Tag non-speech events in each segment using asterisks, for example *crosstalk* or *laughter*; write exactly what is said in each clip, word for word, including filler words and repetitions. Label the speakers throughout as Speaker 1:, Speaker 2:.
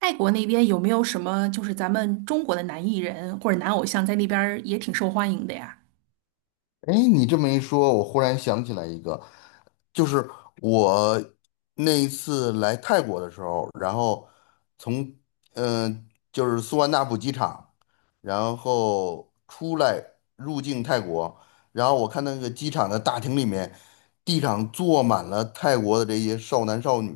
Speaker 1: 泰国那边有没有什么就是咱们中国的男艺人或者男偶像在那边儿也挺受欢迎的呀？
Speaker 2: 哎，你这么一说，我忽然想起来一个，就是我那一次来泰国的时候，然后从嗯、呃就是苏万那普机场，然后出来入境泰国，然后我看那个机场的大厅里面，地上坐满了泰国的这些少男少女，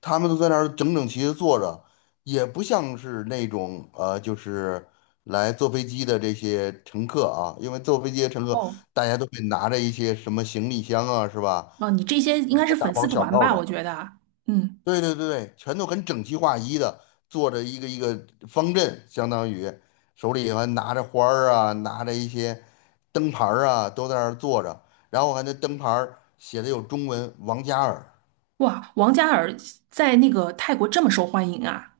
Speaker 2: 他们都在那儿整整齐齐地坐着，也不像是那种呃，就是来坐飞机的这些乘客啊，因为坐飞机的乘客
Speaker 1: 哦，
Speaker 2: 大家都会拿着一些什么行李箱啊，是吧？
Speaker 1: 哦，你这些应
Speaker 2: 拿
Speaker 1: 该是
Speaker 2: 个大
Speaker 1: 粉丝
Speaker 2: 包小
Speaker 1: 团
Speaker 2: 包
Speaker 1: 吧？我
Speaker 2: 的，
Speaker 1: 觉得，嗯，
Speaker 2: 对对对对，全都很整齐划一的坐着一个一个方阵，相当于手里还拿着花儿啊，拿着一些灯牌儿啊，都在那儿坐着，然后还那灯牌儿写的有中文“王嘉尔”。
Speaker 1: 哇，王嘉尔在那个泰国这么受欢迎啊？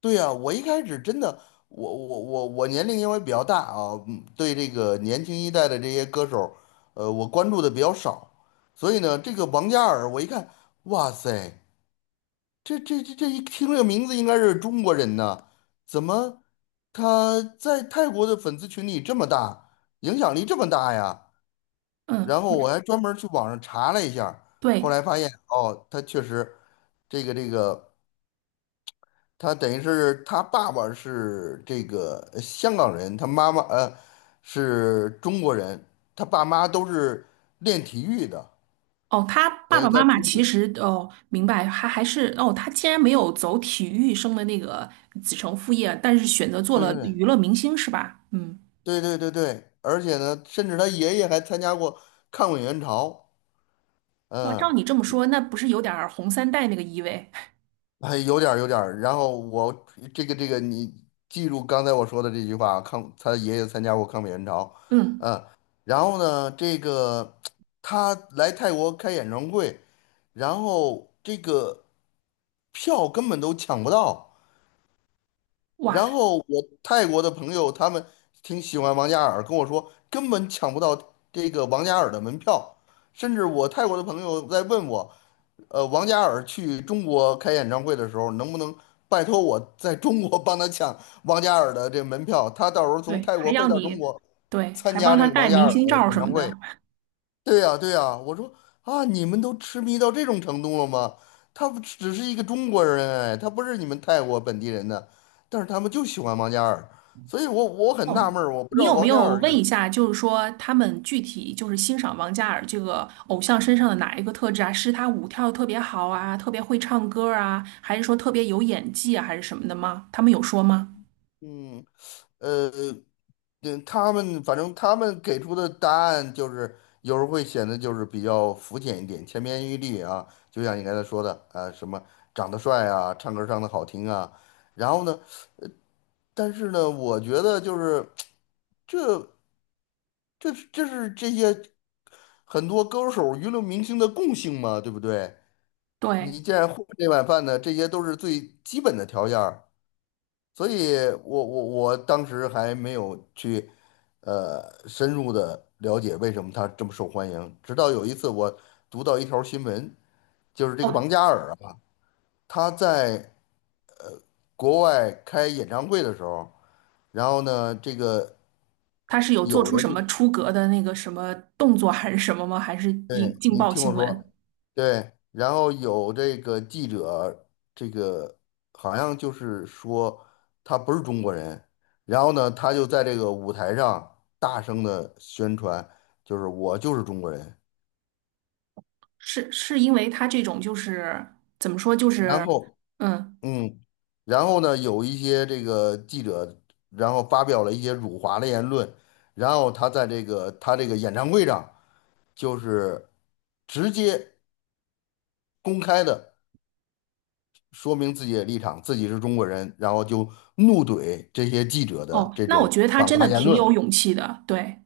Speaker 2: 对呀，我一开始真的，我我我我年龄因为比较大啊，嗯对这个年轻一代的这些歌手，呃，我关注的比较少，所以呢，这个王嘉尔，我一看，哇塞，这这这这一听这个名字应该是中国人呢，怎么他在泰国的粉丝群体这么大，影响力这么大呀？
Speaker 1: 嗯，
Speaker 2: 然后我还专门儿去网上查了一下儿后
Speaker 1: 对，
Speaker 2: 来发现哦，他确实这个这个。他等于是他爸爸是这个呃香港人，他妈妈呃是中国人，他爸妈都是练体育的，
Speaker 1: 哦，他爸
Speaker 2: 等于
Speaker 1: 爸妈
Speaker 2: 他
Speaker 1: 妈
Speaker 2: 出
Speaker 1: 其
Speaker 2: 自，
Speaker 1: 实哦，明白，还还是哦，他竟然没有走体育生的那个子承父业，但是选择做
Speaker 2: 对
Speaker 1: 了
Speaker 2: 对对
Speaker 1: 娱乐明星是吧？嗯，
Speaker 2: 对对对对，而且呢，甚至他爷爷还参加过抗美援朝，
Speaker 1: 哇，照
Speaker 2: 嗯，
Speaker 1: 你这么说，那不是有点儿红三代那个意味？
Speaker 2: 还有点儿有点儿。然后我这个这个，你记住刚才我说的这句话啊，抗他爷爷参加过抗美援朝，
Speaker 1: *laughs* 嗯，
Speaker 2: 嗯，然后呢，这个他来泰国开演唱会，然后这个票根本都抢不到。
Speaker 1: 哇，
Speaker 2: 然后我泰国的朋友他们挺喜欢王嘉尔，跟我说根本抢不到这个王嘉尔的门票。甚至我泰国的朋友在问我，呃，王嘉尔去中国开演唱会的时候，能不能拜托我在中国帮他抢王嘉尔的这门票？他到时候从
Speaker 1: 对，
Speaker 2: 泰
Speaker 1: 还
Speaker 2: 国飞
Speaker 1: 要
Speaker 2: 到中
Speaker 1: 你，
Speaker 2: 国
Speaker 1: 对，
Speaker 2: 参
Speaker 1: 还
Speaker 2: 加
Speaker 1: 帮他
Speaker 2: 这个
Speaker 1: 带
Speaker 2: 王嘉
Speaker 1: 明
Speaker 2: 尔的
Speaker 1: 星照
Speaker 2: 演
Speaker 1: 什
Speaker 2: 唱
Speaker 1: 么
Speaker 2: 会。
Speaker 1: 的。
Speaker 2: 对呀，对呀，我说啊，你们都痴迷到这种程度了吗？他不只是一个中国人，哎，他不是你们泰国本地人的，但是他们就喜欢王嘉尔，所以我我很
Speaker 1: 哦，
Speaker 2: 纳闷儿，我不知
Speaker 1: 你
Speaker 2: 道
Speaker 1: 有没
Speaker 2: 王嘉
Speaker 1: 有
Speaker 2: 尔有，
Speaker 1: 问一下，就是说他们具体就是欣赏王嘉尔这个偶像身上的哪一个特质啊？是他舞跳得特别好啊，特别会唱歌啊，还是说特别有演技啊，还是什么的吗？他们有说吗？
Speaker 2: 嗯，呃，嗯，他们反正他们给出的答案就是有时候会显得就是比较肤浅一点，千篇一律啊，就像你刚才说的啊，什么长得帅啊，唱歌唱的好听啊，然后呢，但是呢，我觉得就是。这是这是这些很多歌手、娱乐明星的共性嘛，对不对？你
Speaker 1: 对，
Speaker 2: 既然混这碗饭呢，这些都是最基本的条件儿。所以我我我当时还没有去呃深入的了解为什么他这么受欢迎，直到有一次我读到一条新闻，就是这个
Speaker 1: 哦，
Speaker 2: 王嘉尔啊，他在国外开演唱会的时候，然后呢，这个。
Speaker 1: 他是有做出什么出格的那个什么动作还是什么吗？还是引
Speaker 2: 对，
Speaker 1: 劲
Speaker 2: 你
Speaker 1: 爆
Speaker 2: 听我
Speaker 1: 新闻？
Speaker 2: 说，对，然后有这个记者，这个好像就是说他不是中国人，然后呢，他就在这个舞台上大声的宣传，就是我就是中国人。
Speaker 1: 是是因为他这种就是怎么说就
Speaker 2: 然
Speaker 1: 是，
Speaker 2: 后，
Speaker 1: 嗯。
Speaker 2: 嗯，然后呢，有一些这个记者，然后发表了一些辱华的言论，然后他在这个他这个演唱会上就是直接公开的。说明自己的立场，自己是中国人，然后就怒怼这些记者的
Speaker 1: 哦，
Speaker 2: 这
Speaker 1: 那我
Speaker 2: 种
Speaker 1: 觉得他
Speaker 2: 反
Speaker 1: 真
Speaker 2: 华
Speaker 1: 的
Speaker 2: 言
Speaker 1: 挺
Speaker 2: 论
Speaker 1: 有勇气的，对。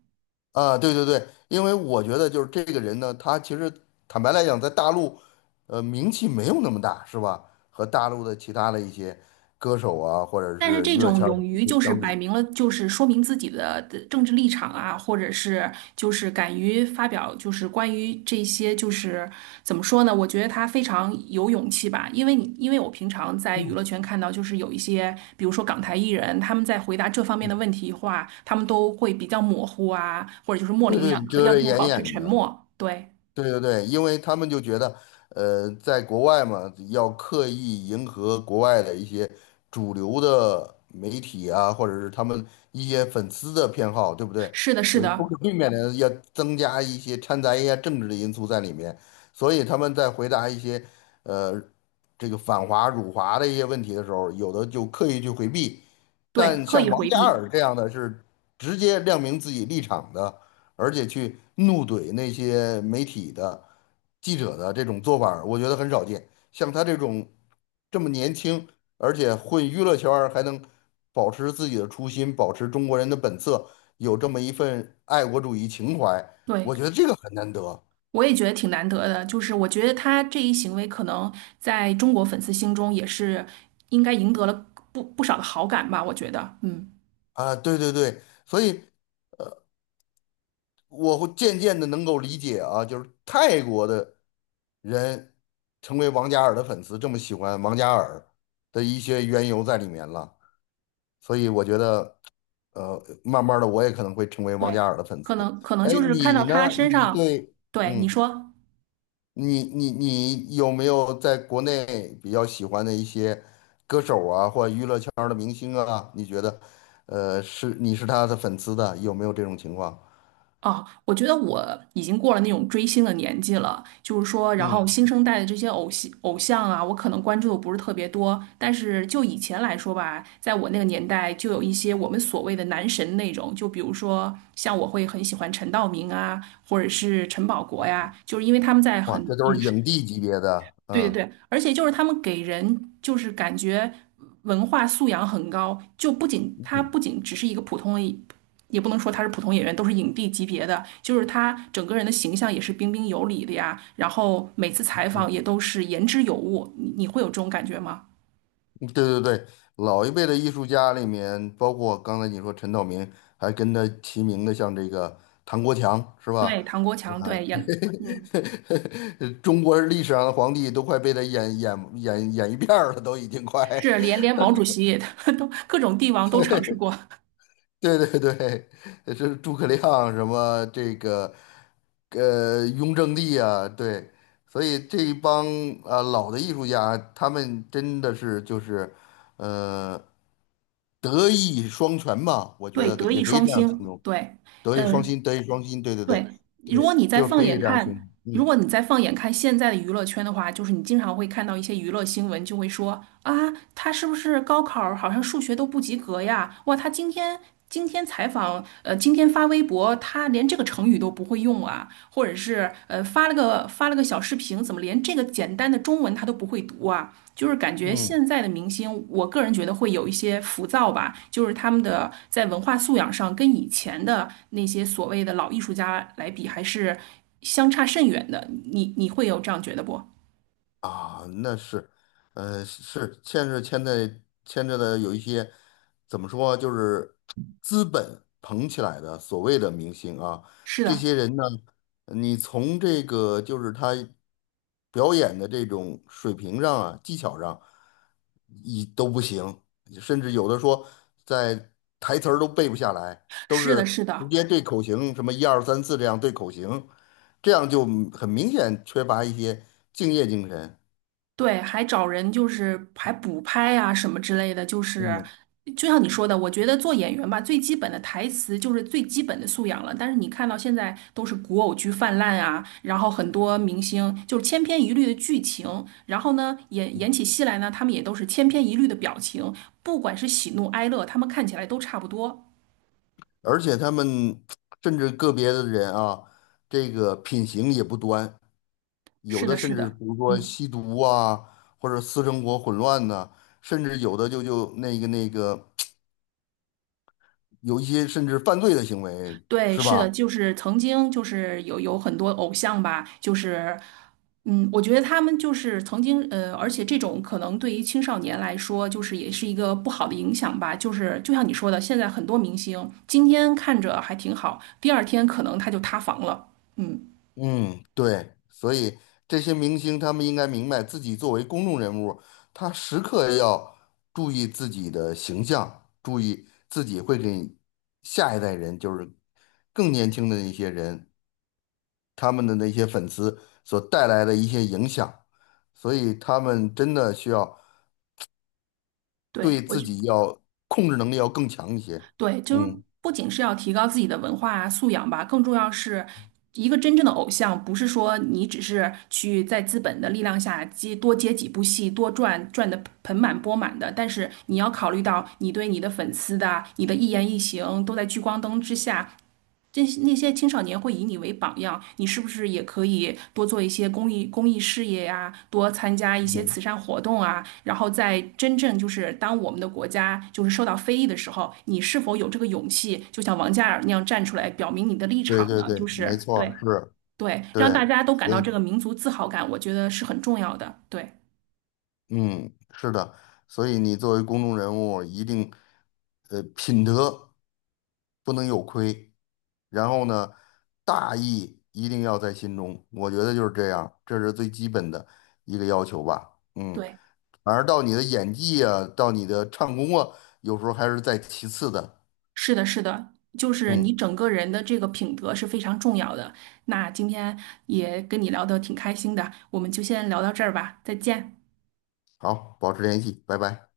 Speaker 2: 啊，对对对，因为我觉得就是这个人呢，他其实坦白来讲，在大陆，呃，名气没有那么大，是吧？和大陆的其他的一些歌手啊，或者
Speaker 1: 但是
Speaker 2: 是
Speaker 1: 这
Speaker 2: 娱乐
Speaker 1: 种
Speaker 2: 圈儿
Speaker 1: 勇
Speaker 2: 的
Speaker 1: 于就是
Speaker 2: 相
Speaker 1: 摆
Speaker 2: 比，
Speaker 1: 明了，就是说明自己的的政治立场啊，或者是就是敢于发表，就是关于这些，就是怎么说呢？我觉得他非常有勇气吧，因为你因为我平常在娱乐圈看到，就是有一些，比如说港台艺人，他们在回答这方面的问题的话，他们都会比较模糊啊，或者就是模
Speaker 2: 对
Speaker 1: 棱
Speaker 2: 对，
Speaker 1: 两可，
Speaker 2: 遮
Speaker 1: 要不
Speaker 2: 遮
Speaker 1: 就是
Speaker 2: 掩
Speaker 1: 保持
Speaker 2: 掩
Speaker 1: 沉
Speaker 2: 的，
Speaker 1: 默。对，
Speaker 2: 对对对，因为他们就觉得，呃，在国外嘛，要刻意迎合国外的一些主流的媒体啊，或者是他们一些粉丝的偏好，对不对？
Speaker 1: 是的，是
Speaker 2: 呃，不
Speaker 1: 的，
Speaker 2: 可避免的要增加一些掺杂一些政治的因素在里面，所以他们在回答一些，呃，这个反华辱华的一些问题的时候，有的就刻意去回避，
Speaker 1: 对，
Speaker 2: 但
Speaker 1: 刻意
Speaker 2: 像王
Speaker 1: 回
Speaker 2: 嘉
Speaker 1: 避，
Speaker 2: 尔这样的是直接亮明自己立场的。而且去怒怼那些媒体的记者的这种做法儿我觉得很少见。像他这种这么年轻，而且混娱乐圈儿还能保持自己的初心，保持中国人的本色，有这么一份爱国主义情怀，
Speaker 1: 对。
Speaker 2: 我觉得这个很难得
Speaker 1: 我也觉得挺难得的，就是我觉得他这一行为可能在中国粉丝心中也是应该赢得了不不少的好感吧，我觉得，嗯，
Speaker 2: 啊！对对对，所以我会渐渐的能够理解啊，就是泰国的人成为王嘉尔的粉丝，这么喜欢王嘉尔的一些缘由在里面了。所以我觉得，呃，慢慢的我也可能会成为王
Speaker 1: 对，
Speaker 2: 嘉尔的粉丝。
Speaker 1: 可能可能
Speaker 2: 哎，
Speaker 1: 就是看
Speaker 2: 你
Speaker 1: 到他
Speaker 2: 呢？
Speaker 1: 身
Speaker 2: 你
Speaker 1: 上，
Speaker 2: 对，
Speaker 1: 对，你
Speaker 2: 嗯，
Speaker 1: 说。
Speaker 2: 你你你有没有在国内比较喜欢的一些这样的明星啊？你觉得，呃，是你是他的粉丝的，有没有这种情况？
Speaker 1: 哦，我觉得我已经过了那种追星的年纪了，就是说，然后
Speaker 2: 嗯，
Speaker 1: 新生代的这些偶像偶像啊，我可能关注的不是特别多，但是就以前来说吧，在我那个年代，就有一些我们所谓的男神那种，就比如说像我会很喜欢陈道明啊，或者是陈宝国
Speaker 2: 哦
Speaker 1: 呀，就是因为他们在
Speaker 2: 哇，
Speaker 1: 很
Speaker 2: 这都是
Speaker 1: 影视
Speaker 2: 影帝级别的，
Speaker 1: 对对
Speaker 2: 嗯
Speaker 1: 对，而且就是他们给人就是感觉文化素养很高，就不仅他
Speaker 2: 嗯
Speaker 1: 不仅只是一个普通的，也不能说他是普通演员，都是影帝级别的，就是他整个人的形象也是彬彬有礼的呀，然后每次采访也
Speaker 2: 嗯
Speaker 1: 都是言之有物，你你会有这种感觉吗？
Speaker 2: 对对对，老一辈的艺术家里面，包括刚才你说陈道明，还跟他齐名的，像这个唐国强，是吧？
Speaker 1: 对，唐国
Speaker 2: 啊，
Speaker 1: 强，对，演，嗯，
Speaker 2: *laughs* 中国历史上的皇帝都快被他演演演演一遍儿了，都已经快。
Speaker 1: 是连连毛主席 *laughs* 都各种帝王都尝试过，
Speaker 2: 对对对，呃这是诸葛亮什么这个，呃，雍正帝啊，对，所以这一帮啊老的艺术家，他们真的是就是，呃，德艺双全吧，我觉
Speaker 1: 对，
Speaker 2: 得
Speaker 1: 德
Speaker 2: 也
Speaker 1: 艺
Speaker 2: 可以
Speaker 1: 双
Speaker 2: 这样形
Speaker 1: 馨，
Speaker 2: 容，
Speaker 1: 对，
Speaker 2: 德艺双
Speaker 1: 嗯、
Speaker 2: 馨，德艺双馨，对对对，
Speaker 1: 对，
Speaker 2: 对，
Speaker 1: 如果你再
Speaker 2: 就是
Speaker 1: 放
Speaker 2: 可以
Speaker 1: 眼
Speaker 2: 这样形
Speaker 1: 看，
Speaker 2: 容，
Speaker 1: 如果
Speaker 2: 嗯
Speaker 1: 你再放眼看现在的娱乐圈的话，就是你经常会看到一些娱乐新闻，就会说啊，他是不是高考儿好像数学都不及格呀？哇，他今天今天采访，呃，今天发微博，他连这个成语都不会用啊，或者是呃发了个发了个小视频，怎么连这个简单的中文他都不会读啊？就是感觉
Speaker 2: 嗯。
Speaker 1: 现在的明星，我个人觉得会有一些浮躁吧，就是他们的在文化素养上跟以前的那些所谓的老艺术家来比，还是相差甚远的。你你会有这样觉得不？
Speaker 2: 啊，那是，呃，是牵是牵在牵着的有一些怎么说，就是资本捧起来的所谓的明星啊，
Speaker 1: 是
Speaker 2: 这
Speaker 1: 的，
Speaker 2: 些人呢，你从这个就是他表演的这种水平上啊，技巧上，一都不行，甚至有的说在台词儿都背不下来，都
Speaker 1: 是的，
Speaker 2: 是
Speaker 1: 是
Speaker 2: 直
Speaker 1: 的。
Speaker 2: 接对口型，什么一二三四这样对口型，这样就很明显缺乏一些敬业精神。
Speaker 1: 对，还找人就是还补拍啊什么之类的，就是
Speaker 2: 嗯，
Speaker 1: 就像你说的，我觉得做演员吧，最基本的台词就是最基本的素养了。但是你看到现在都是古偶剧泛滥啊，然后很多明星就是千篇一律的剧情，然后呢演演起戏来呢，他们也都是千篇一律的表情，不管是喜怒哀乐，他们看起来都差不多。
Speaker 2: 而且他们甚至个别的人啊，这个品行也不端，有
Speaker 1: 是
Speaker 2: 的
Speaker 1: 的，
Speaker 2: 甚
Speaker 1: 是
Speaker 2: 至
Speaker 1: 的，
Speaker 2: 比如说
Speaker 1: 嗯。
Speaker 2: 吸毒啊，或者私生活混乱呢，甚至有的就就那个那个有一些甚至犯罪的行为，
Speaker 1: 对，
Speaker 2: 是
Speaker 1: 是的，
Speaker 2: 吧？
Speaker 1: 就是曾经就是有有很多偶像吧，就是嗯，我觉得他们就是曾经呃，而且这种可能对于青少年来说，就是也是一个不好的影响吧。就是就像你说的，现在很多明星今天看着还挺好，第二天可能他就塌房了。嗯，
Speaker 2: 嗯，对，所以这些明星他们应该明白，自己作为公众人物，他时刻要注意自己的形象，注意自己会给下一代人，就是更年轻的一些人。他们的那些粉丝所带来的一些影响，所以他们真的需要
Speaker 1: 对，
Speaker 2: 对
Speaker 1: 我
Speaker 2: 自
Speaker 1: 觉。
Speaker 2: 己要控制能力要更强一些。
Speaker 1: 对，就是
Speaker 2: 嗯，
Speaker 1: 不仅是要提高自己的文化素养吧，更重要是一个真正的偶像，不是说你只是去在资本的力量下接多接几部戏，多赚赚的盆满钵满的，但是你要考虑到你对你的粉丝的，你的一言一行都在聚光灯之下，那些青少年会以你为榜样，你是不是也可以多做一些公益公益事业呀、多参加一些
Speaker 2: 嗯，
Speaker 1: 慈善活动啊？然后在真正就是当我们的国家就是受到非议的时候，你是否有这个勇气，就像王嘉尔那样站出来表明你的立
Speaker 2: 对
Speaker 1: 场
Speaker 2: 对
Speaker 1: 呢？就
Speaker 2: 对，没
Speaker 1: 是
Speaker 2: 错儿
Speaker 1: 对
Speaker 2: 是，
Speaker 1: 对，
Speaker 2: 对，
Speaker 1: 让大家都感
Speaker 2: 所
Speaker 1: 到这
Speaker 2: 以
Speaker 1: 个民族自豪感，我觉得是很重要的。对
Speaker 2: 嗯，是的，所以你作为公众人物，一定呃品德不能有亏，然后呢，大义一定要在心中，我觉得就是这样，这是最基本的一个要求吧。嗯。
Speaker 1: 对。
Speaker 2: 反而到你的演技啊，到你的唱功啊，有时候还是在其次的。
Speaker 1: 是的，是的，就是你
Speaker 2: 嗯，
Speaker 1: 整个人的这个品德是非常重要的。那今天也跟你聊得挺开心的，我们就先聊到这儿吧，再见。
Speaker 2: 好，保持联系，拜拜。